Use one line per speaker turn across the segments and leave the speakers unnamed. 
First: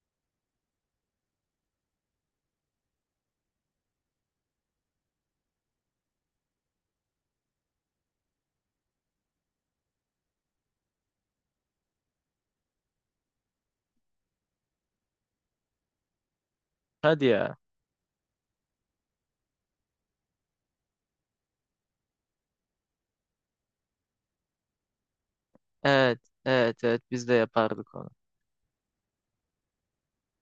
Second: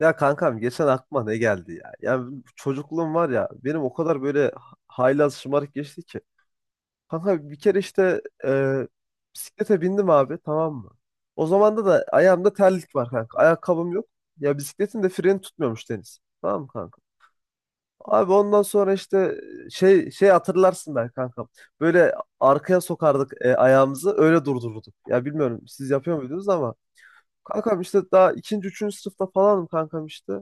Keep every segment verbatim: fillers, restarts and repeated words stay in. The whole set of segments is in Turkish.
Ya kankam geçen aklıma ne geldi ya? Ya çocukluğum var ya benim o kadar böyle haylaz şımarık geçti ki. Kanka bir kere işte e, bisiklete bindim abi, tamam mı? O zaman da da ayağımda terlik var kanka. Ayakkabım yok. Ya bisikletin de freni tutmuyormuş Deniz. Tamam mı kanka?
Hadi ya.
Abi ondan sonra işte şey şey hatırlarsın ben kankam. Böyle arkaya sokardık e, ayağımızı öyle durdururduk. Ya bilmiyorum siz yapıyor
Evet,
muydunuz ama
evet, evet biz de
kankam
yapardık onu.
işte daha ikinci üçüncü sınıfta falanım kankam işte.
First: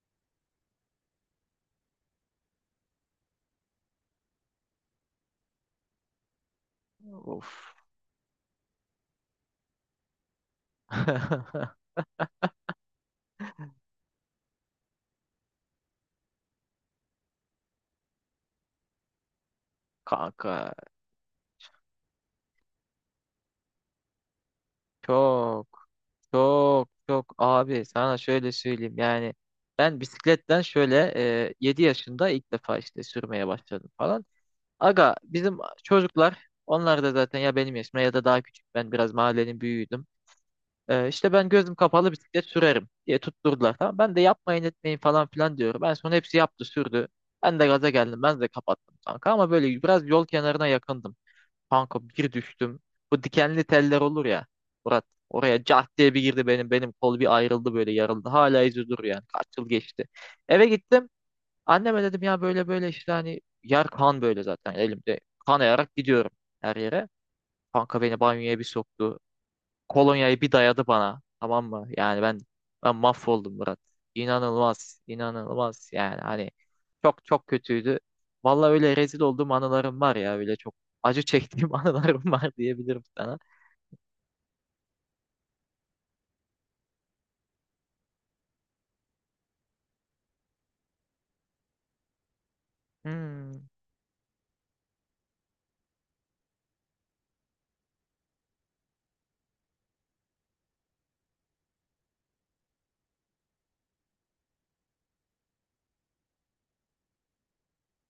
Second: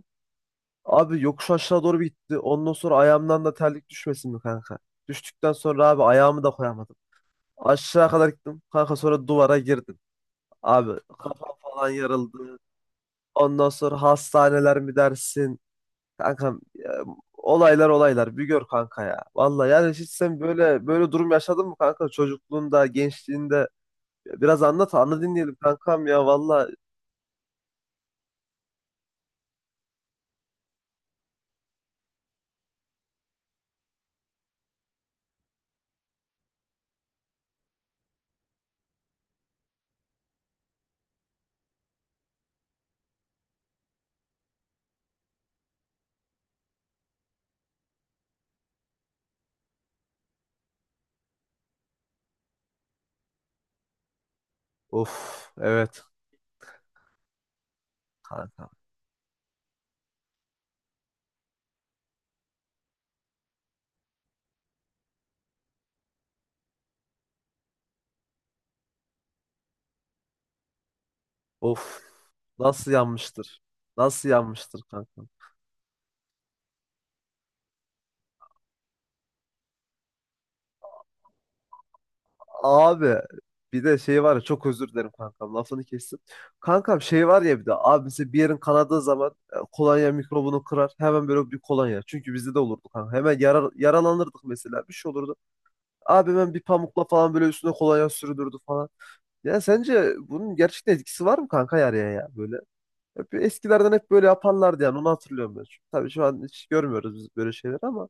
Abi yokuş aşağı doğru bir gitti. Ondan sonra ayağımdan da terlik düşmesin mi kanka? Düştükten sonra abi ayağımı da koyamadım.
Of.
Aşağı kadar gittim. Kanka sonra duvara girdim. Abi kafam falan yarıldı. Ondan sonra hastaneler mi dersin? Kankam ya, olaylar olaylar. Bir gör kanka ya. Vallahi yani hiç sen
Kanka
böyle böyle durum yaşadın mı kanka? Çocukluğunda, gençliğinde. Biraz anlat, anla dinleyelim
çok
kankam ya. Vallahi
çok çok abi sana şöyle söyleyeyim yani ben bisikletten şöyle e, yedi yaşında ilk defa işte sürmeye başladım falan. Aga bizim çocuklar onlar da zaten ya benim yaşımda ya da daha küçük, ben biraz mahallenin büyüğüydüm. Ee, işte ben gözüm kapalı bisiklet sürerim diye tutturdular. Tamam. Ben de yapmayın etmeyin falan filan diyorum. En son hepsi yaptı sürdü. Ben de gaza geldim. Ben de kapattım kanka, ama böyle biraz yol kenarına yakındım. Kanka bir düştüm. Bu dikenli teller olur ya. Murat
of,
oraya cart
evet
diye bir girdi benim. Benim kol bir ayrıldı böyle, yarıldı. Hala
kanka.
izi duruyor yani. Kaç yıl geçti. Eve gittim. Anneme dedim ya böyle böyle işte, hani yer kan, böyle zaten elimde. Kanayarak gidiyorum her yere. Kanka beni banyoya bir soktu. Kolonyayı bir dayadı bana. Tamam mı?
Of,
Yani ben
nasıl
ben mahvoldum
yanmıştır?
Murat.
Nasıl yanmıştır
İnanılmaz,
kanka?
inanılmaz yani hani çok çok kötüydü. Vallahi öyle rezil olduğum anılarım var ya, öyle çok acı çektiğim anılarım var diyebilirim
Abi
sana.
bir de şey var ya, çok özür dilerim kankam, lafını kestim. Kankam şey var ya, bir de abi mesela bir yerin kanadığı zaman e, kolonya mikrobunu kırar hemen, böyle bir kolonya. Çünkü bizde de olurdu kanka, hemen
Hmm.
yara- yaralanırdık mesela, bir şey olurdu. Abi hemen bir pamukla falan böyle üstüne kolonya sürdürdü falan. Ya sence bunun gerçekten etkisi var mı kanka, yaraya ya böyle? Hep eskilerden hep böyle yaparlardı yani, onu hatırlıyorum ben. Çünkü tabii şu an hiç görmüyoruz biz böyle şeyler ama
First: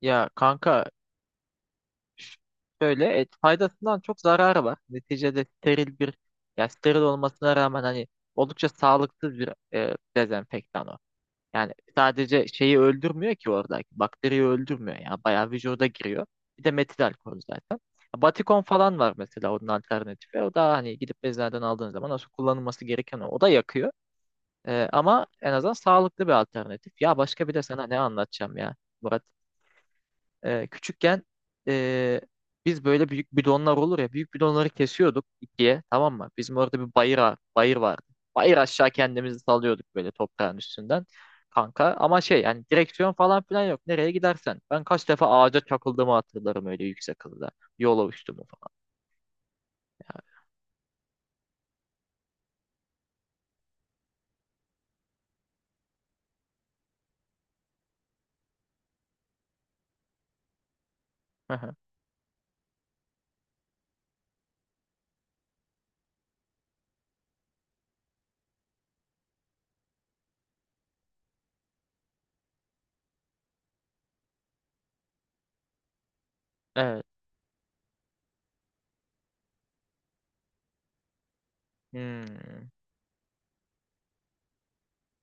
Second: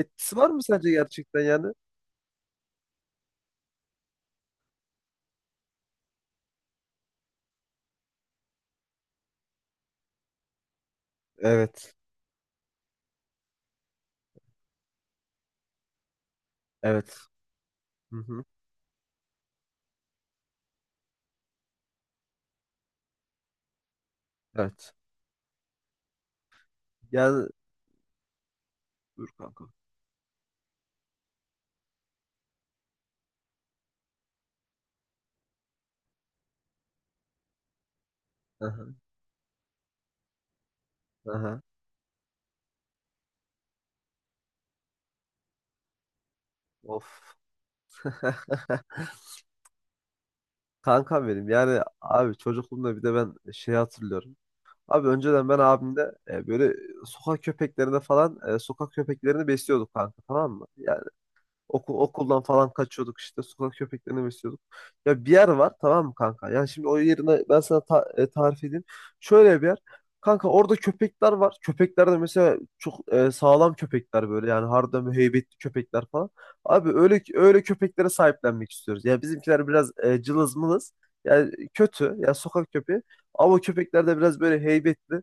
Ya
var mı sence
kanka,
gerçekten yani?
ş- şöyle et, faydasından çok zararı var. Neticede steril bir, ya steril olmasına rağmen hani oldukça sağlıksız bir e, dezenfektan o. Yani
Evet.
sadece şeyi öldürmüyor ki oradaki. Bakteriyi öldürmüyor. Yani bayağı vücuda giriyor. Bir de metil
Evet.
alkol zaten.
Hı hı.
Batikon falan var mesela, onun alternatifi. O da hani gidip eczaneden aldığın zaman nasıl kullanılması gereken o. O da yakıyor. Ee,
Evet.
ama en azından sağlıklı bir alternatif. Ya başka
Yani
bir de sana ne anlatacağım ya Murat.
dur kanka.
Ee, küçükken ee, biz böyle büyük bidonlar olur ya, büyük bidonları kesiyorduk ikiye, tamam mı? Bizim orada bir bayır, a- bayır vardı. Bayır aşağı
Aha,
kendimizi salıyorduk böyle toprağın üstünden
aha.
kanka. Ama şey, yani direksiyon falan filan yok. Nereye gidersen. Ben kaç defa ağaca çakıldığımı hatırlarım öyle
Of.
yüksek hızda. Yola uçtuğumu falan.
Kankam benim yani abi çocukluğumda bir de ben şey hatırlıyorum. Abi önceden ben abimle e, böyle sokak köpeklerine falan, e, sokak köpeklerini besliyorduk kanka, tamam mı? Ya Okul, okuldan falan kaçıyorduk işte. Sokak köpeklerini besliyorduk. Ya bir yer var tamam mı kanka? Yani şimdi o yerine ben sana ta- e, tarif edeyim. Şöyle bir yer. Kanka orada köpekler var. Köpekler de mesela çok e, sağlam köpekler böyle. Yani harbiden heybetli köpekler falan. Abi
Evet.
öyle öyle köpeklere sahiplenmek istiyoruz. Ya bizimkiler biraz e, cılız mılız. Yani kötü. Ya
Hmm.
sokak köpeği. Ama o köpekler de biraz böyle heybetli.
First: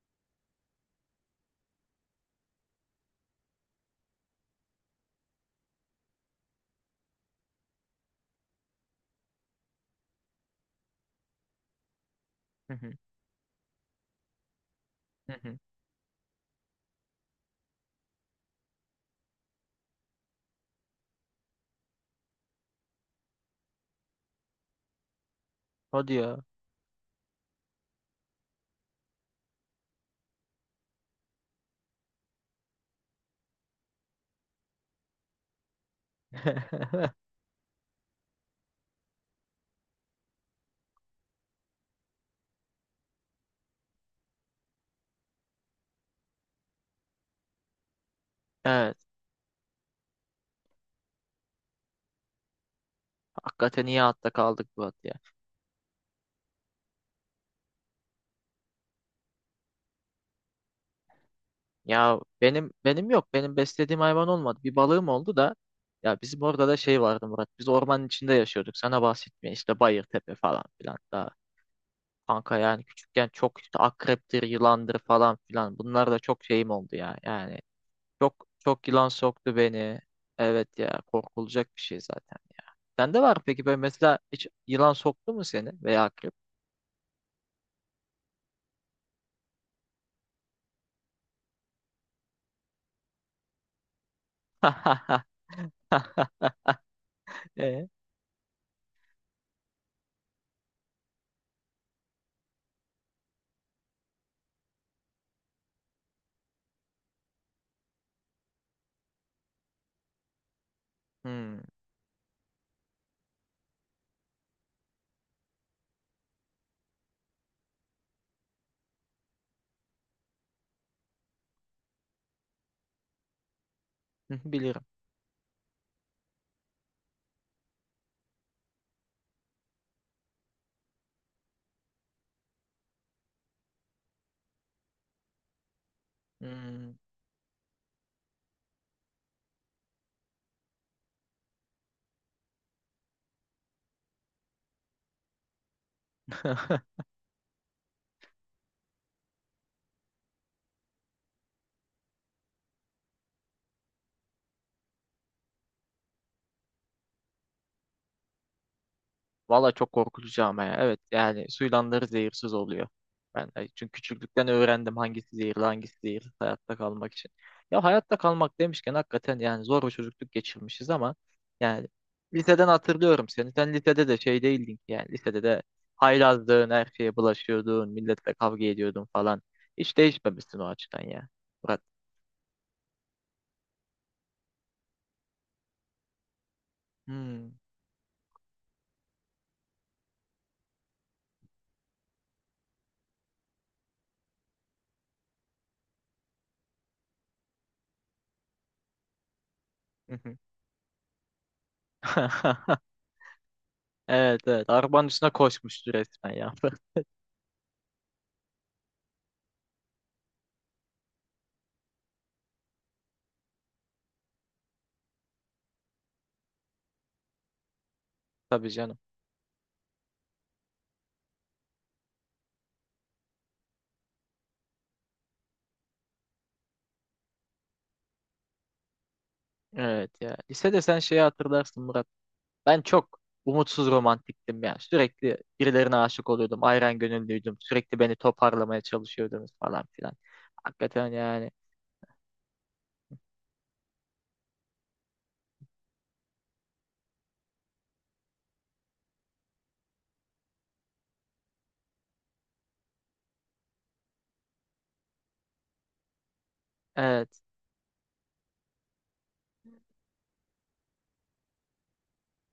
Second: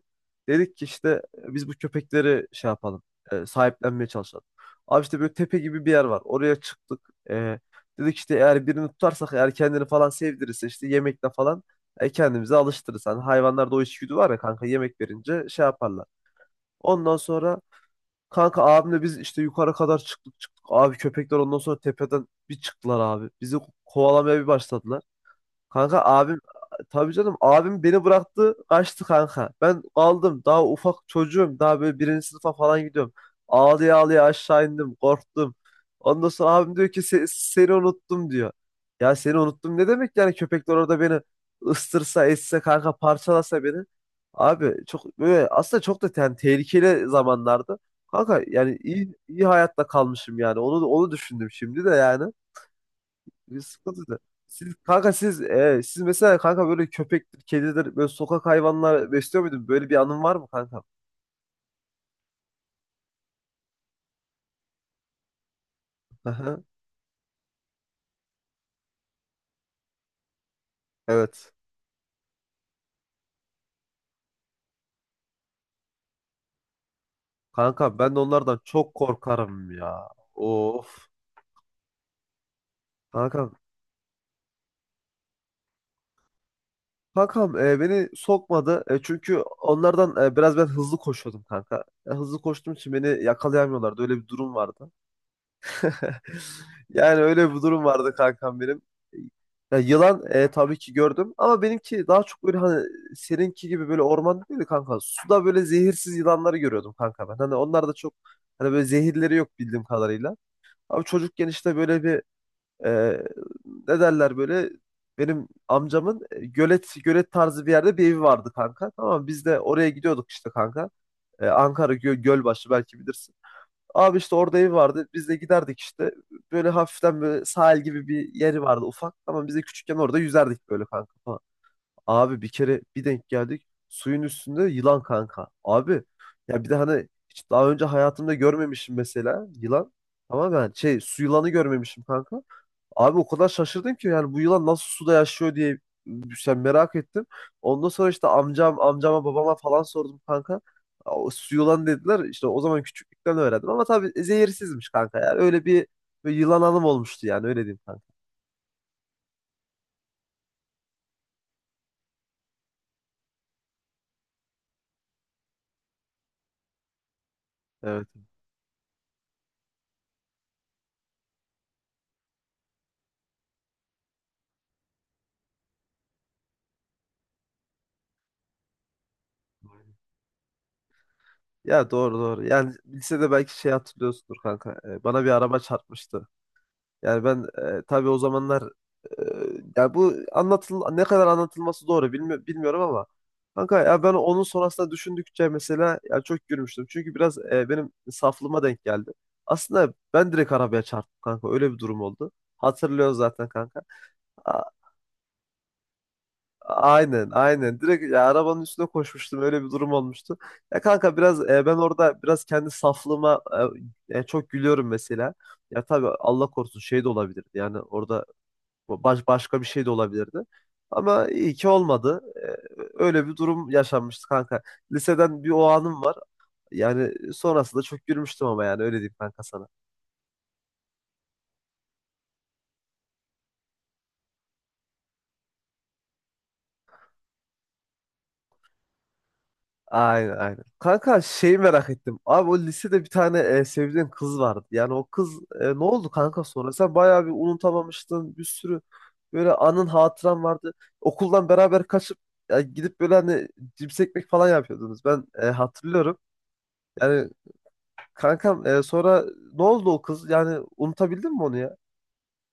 Dedik ki işte e, biz bu köpekleri şey yapalım. E, sahiplenmeye çalışalım. Abi işte böyle tepe gibi bir yer var. Oraya çıktık. Ee, Dedik işte eğer birini tutarsak, eğer kendini falan sevdirirse işte yemekle falan e, kendimizi
Hı hı,
alıştırırız. Hani hayvanlarda o içgüdü var ya kanka, yemek
hı
verince
hı.
şey yaparlar. Ondan sonra kanka abimle biz işte yukarı kadar çıktık çıktık. Abi köpekler ondan sonra tepeden bir çıktılar abi. Bizi kovalamaya bir başladılar. Kanka
Hadi
abim
ya.
tabii canım abim beni bıraktı kaçtı kanka. Ben kaldım, daha ufak çocuğum, daha böyle birinci sınıfa falan gidiyorum. Ağlaya ağlaya aşağı indim, korktum. Ondan sonra abim diyor ki, "Se- seni unuttum," diyor. Ya seni unuttum ne demek yani, köpekler orada beni ıstırsa etse kanka, parçalasa beni. Abi çok böyle, aslında çok da yani tehlikeli zamanlardı. Kanka yani
Evet.
iyi, iyi hayatta kalmışım yani, onu onu düşündüm şimdi de yani. Bir
Hakikaten iyi
sıkıntı da.
hatta
Siz
kaldık bu at
kanka
ya.
siz, e, siz mesela kanka böyle köpektir, kedidir, böyle sokak hayvanlar besliyor muydun? Böyle bir anın var mı kanka?
Ya benim benim yok. Benim beslediğim hayvan olmadı. Bir balığım oldu da, ya bizim
Aha,
orada da şey vardı Murat. Biz ormanın içinde yaşıyorduk. Sana bahsetmeye işte Bayırtepe falan filan. Daha
evet.
kanka, yani küçükken çok işte akreptir, yılandır falan filan. Bunlar da çok şeyim oldu ya. Yani
Kanka ben de
çok
onlardan
çok
çok
yılan soktu
korkarım
beni.
ya.
Evet ya,
Of.
korkulacak bir şey zaten ya. Sende var mı
Kankam.
peki böyle, mesela hiç yılan soktu mu seni veya akrep?
Kankam e, beni sokmadı. E, çünkü onlardan e, biraz ben hızlı koşuyordum kanka. E, hızlı koştuğum için beni yakalayamıyorlardı. Öyle bir durum vardı. Yani öyle bir durum
E?
vardı kankam benim. Ya yılan e, tabii ki gördüm ama benimki daha çok böyle hani seninki gibi böyle ormanda değil de kanka. Suda böyle zehirsiz yılanları görüyordum kanka ben. Hani onlar da çok, hani böyle zehirleri yok bildiğim kadarıyla. Abi çocukken
Hmm.
işte böyle bir e, ne derler böyle, benim amcamın e, gölet gölet tarzı bir yerde bir evi vardı kanka. Tamam mı? Biz de oraya gidiyorduk işte kanka. E, Ankara Gö- Gölbaşı, belki bilirsin. Abi işte orada ev
Bilirim.
vardı. Biz de giderdik işte. Böyle hafiften böyle sahil gibi bir yeri vardı ufak. Ama biz de küçükken orada yüzerdik böyle kanka falan. Abi bir kere bir denk geldik. Suyun üstünde yılan kanka. Abi ya bir de
Hmm.
hani hiç daha önce hayatımda görmemişim mesela yılan. Tamam ben şey, su yılanı görmemişim kanka. Abi o kadar şaşırdım ki yani, bu yılan nasıl suda yaşıyor diye sen merak ettim. Ondan sonra işte amcam, amcama, babama falan sordum kanka. O su yılan dediler. İşte o zaman küçüklükten öğrendim ama tabii zehirsizmiş kanka ya. Öyle bir, bir yılan anım olmuştu yani, öyle diyeyim kanka.
Valla çok korkutucu ama ya. Evet, yani suylanları zehirsiz oluyor. Ben de çünkü küçüklükten öğrendim hangisi zehirli hangisi zehirsiz, hayatta kalmak için. Ya
Evet.
hayatta kalmak demişken, hakikaten yani zor bir çocukluk geçirmişiz ama yani liseden hatırlıyorum seni. Sen lisede de şey değildin ki, yani lisede de haylazdın, her şeye bulaşıyordun, milletle kavga ediyordun falan. Hiç değişmemişsin o açıdan ya. Murat.
Ya doğru doğru. Yani lisede belki şey hatırlıyorsundur kanka. Ee, Bana bir araba çarpmıştı. Yani ben
Hmm.
e, tabii o zamanlar e, ya bu anlatıl ne kadar anlatılması doğru bilmi- bilmiyorum ama kanka ya, ben onun sonrasında düşündükçe mesela ya çok gülmüştüm. Çünkü biraz e, benim saflığıma denk geldi. Aslında ben direkt arabaya çarptım kanka. Öyle bir durum oldu. Hatırlıyorsun zaten kanka.
Evet
A-
evet. Arabanın üstüne koşmuştu resmen ya.
aynen aynen. Direkt ya arabanın üstüne koşmuştum. Öyle bir durum olmuştu. Ya kanka biraz e, ben orada biraz kendi saflığıma e, e, çok gülüyorum mesela. Ya tabii Allah korusun şey de olabilirdi. Yani orada
Tabii canım.
bu Baş, başka bir şey de olabilirdi. Ama iyi ki olmadı. Ee, öyle bir durum yaşanmıştı kanka. Liseden bir o anım var. Yani sonrasında çok gülmüştüm ama yani öyle diyeyim kanka sana.
Evet ya. Lisede sen şeyi hatırlarsın Murat. Ben çok umutsuz romantiktim ya. Sürekli birilerine aşık oluyordum. Ayran gönüllüydüm. Sürekli beni toparlamaya çalışıyordunuz falan filan.
Aynen aynen.
Hakikaten
Kanka
yani.
şeyi merak ettim. Abi o lisede bir tane e, sevdiğin kız vardı. Yani o kız e, ne oldu kanka sonra? Sen bayağı bir unutamamıştın. Bir sürü böyle anın, hatıran vardı. Okuldan beraber kaçıp ya gidip böyle hani cips ekmek falan yapıyordunuz. Ben e, hatırlıyorum. Yani
Evet.
kankam e, sonra ne oldu o kız? Yani unutabildin mi onu ya?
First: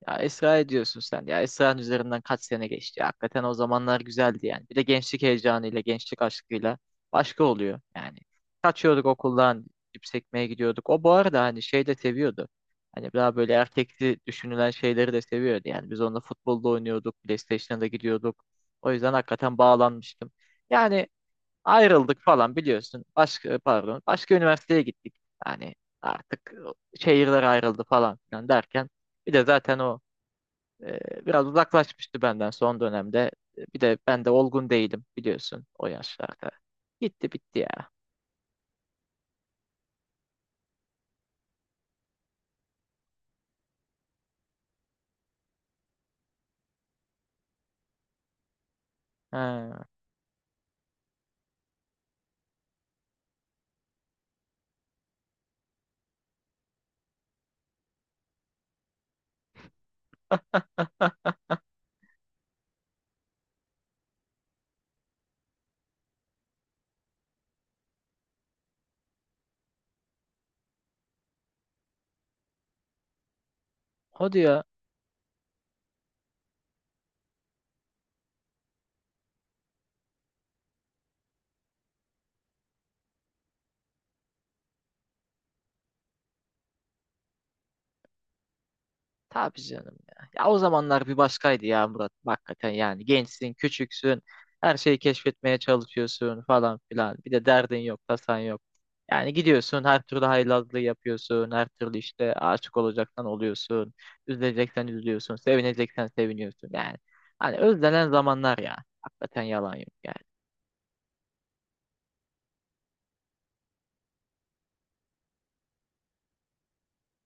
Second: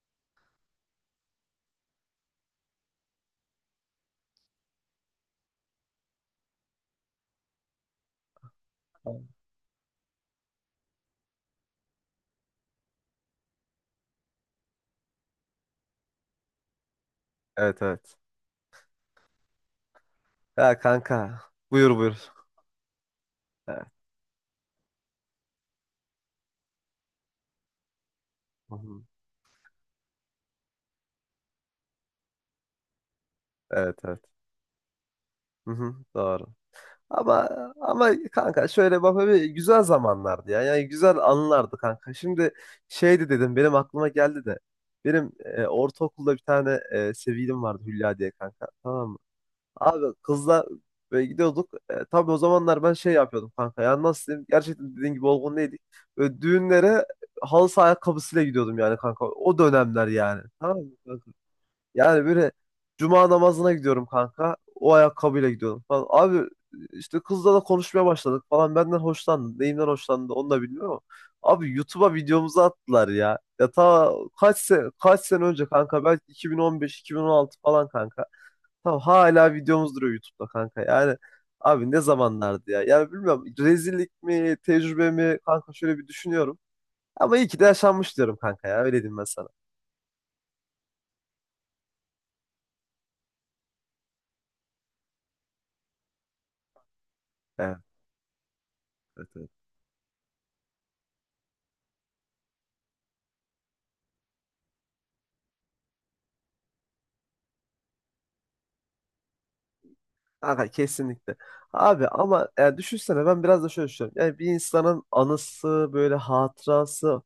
Ya Esra'ya diyorsun sen. Ya Esra'nın üzerinden kaç sene geçti. Ya hakikaten o zamanlar güzeldi yani. Bir de gençlik heyecanıyla, gençlik aşkıyla başka oluyor yani. Kaçıyorduk okuldan, cips ekmeye gidiyorduk. O bu arada hani şey de seviyordu. Hani daha böyle erkekli düşünülen şeyleri de seviyordu. Yani biz onunla futbolda oynuyorduk,
Evet
PlayStation'a da
evet.
gidiyorduk. O yüzden hakikaten bağlanmıştım.
Ya
Yani
kanka. Buyur buyur.
ayrıldık falan biliyorsun. Başka,
Evet.
pardon, başka üniversiteye gittik. Yani artık şehirler ayrıldı falan filan
Hı
derken.
hı.
Bir de zaten o e, biraz uzaklaşmıştı benden son dönemde. E, Bir de
Evet evet.
ben de olgun değilim biliyorsun
Hı
o
hı, doğru.
yaşlarda. Gitti
Ama
bitti ya.
ama kanka şöyle bak, bir güzel zamanlardı ya. Yani güzel anılardı kanka. Şimdi şeydi dedim, benim aklıma geldi de. Benim e, ortaokulda bir tane e, sevgilim vardı Hülya diye kanka. Tamam mı?
Ha.
Abi kızla böyle gidiyorduk. E, tabii o zamanlar ben şey yapıyordum kanka. Ya nasıl diyeyim? Gerçekten dediğin gibi olgun değildik. Böyle düğünlere halı saha ayakkabısıyla gidiyordum yani kanka. O dönemler yani. Tamam mı kanka? Yani böyle cuma namazına gidiyorum kanka. O ayakkabıyla gidiyordum falan. Abi işte kızla da konuşmaya başladık falan. Benden hoşlandı. Neyimden hoşlandı onu da bilmiyorum ama. Abi YouTube'a videomuzu attılar ya. Ya ta
Hadi
kaç
ya.
sene, kaç sene önce kanka. Belki iki bin on beş-iki bin on altı falan kanka. Tamam hala videomuz duruyor YouTube'da kanka. Yani abi ne zamanlardı ya. Yani bilmiyorum rezillik mi, tecrübe mi kanka, şöyle bir düşünüyorum. Ama iyi ki de yaşanmış diyorum kanka ya. Öyle diyeyim ben sana.
Tabii canım ya. Ya o zamanlar bir başkaydı ya Murat. Hakikaten yani gençsin, küçüksün. Her şeyi keşfetmeye çalışıyorsun falan filan. Bir de
Evet,
derdin yok, tasan yok.
evet.
Yani
Evet.
gidiyorsun her türlü haylazlığı yapıyorsun. Her türlü işte aşık olacaksan oluyorsun. Üzüleceksen üzülüyorsun. Sevineceksen seviniyorsun. Yani hani özlenen zamanlar ya. Hakikaten yalan yok yani.
Kanka kesinlikle. Abi ama yani düşünsene, ben biraz da şöyle düşünüyorum. Yani bir insanın anısı, böyle hatırası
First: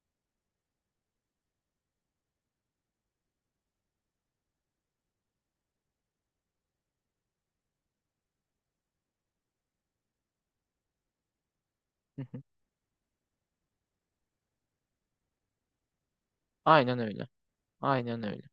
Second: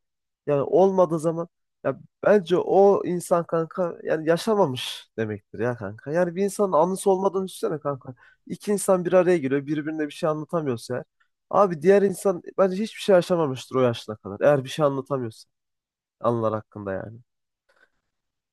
yani olmadığı zaman, ya bence o insan kanka yani yaşamamış demektir ya kanka. Yani bir insanın anısı olmadığını düşünsene kanka. İki insan bir araya geliyor birbirine bir şey anlatamıyorsa eğer. Abi diğer insan bence hiçbir şey yaşamamıştır o yaşına kadar. Eğer bir şey anlatamıyorsa anılar hakkında
Aynen
yani.
öyle. Aynen öyle.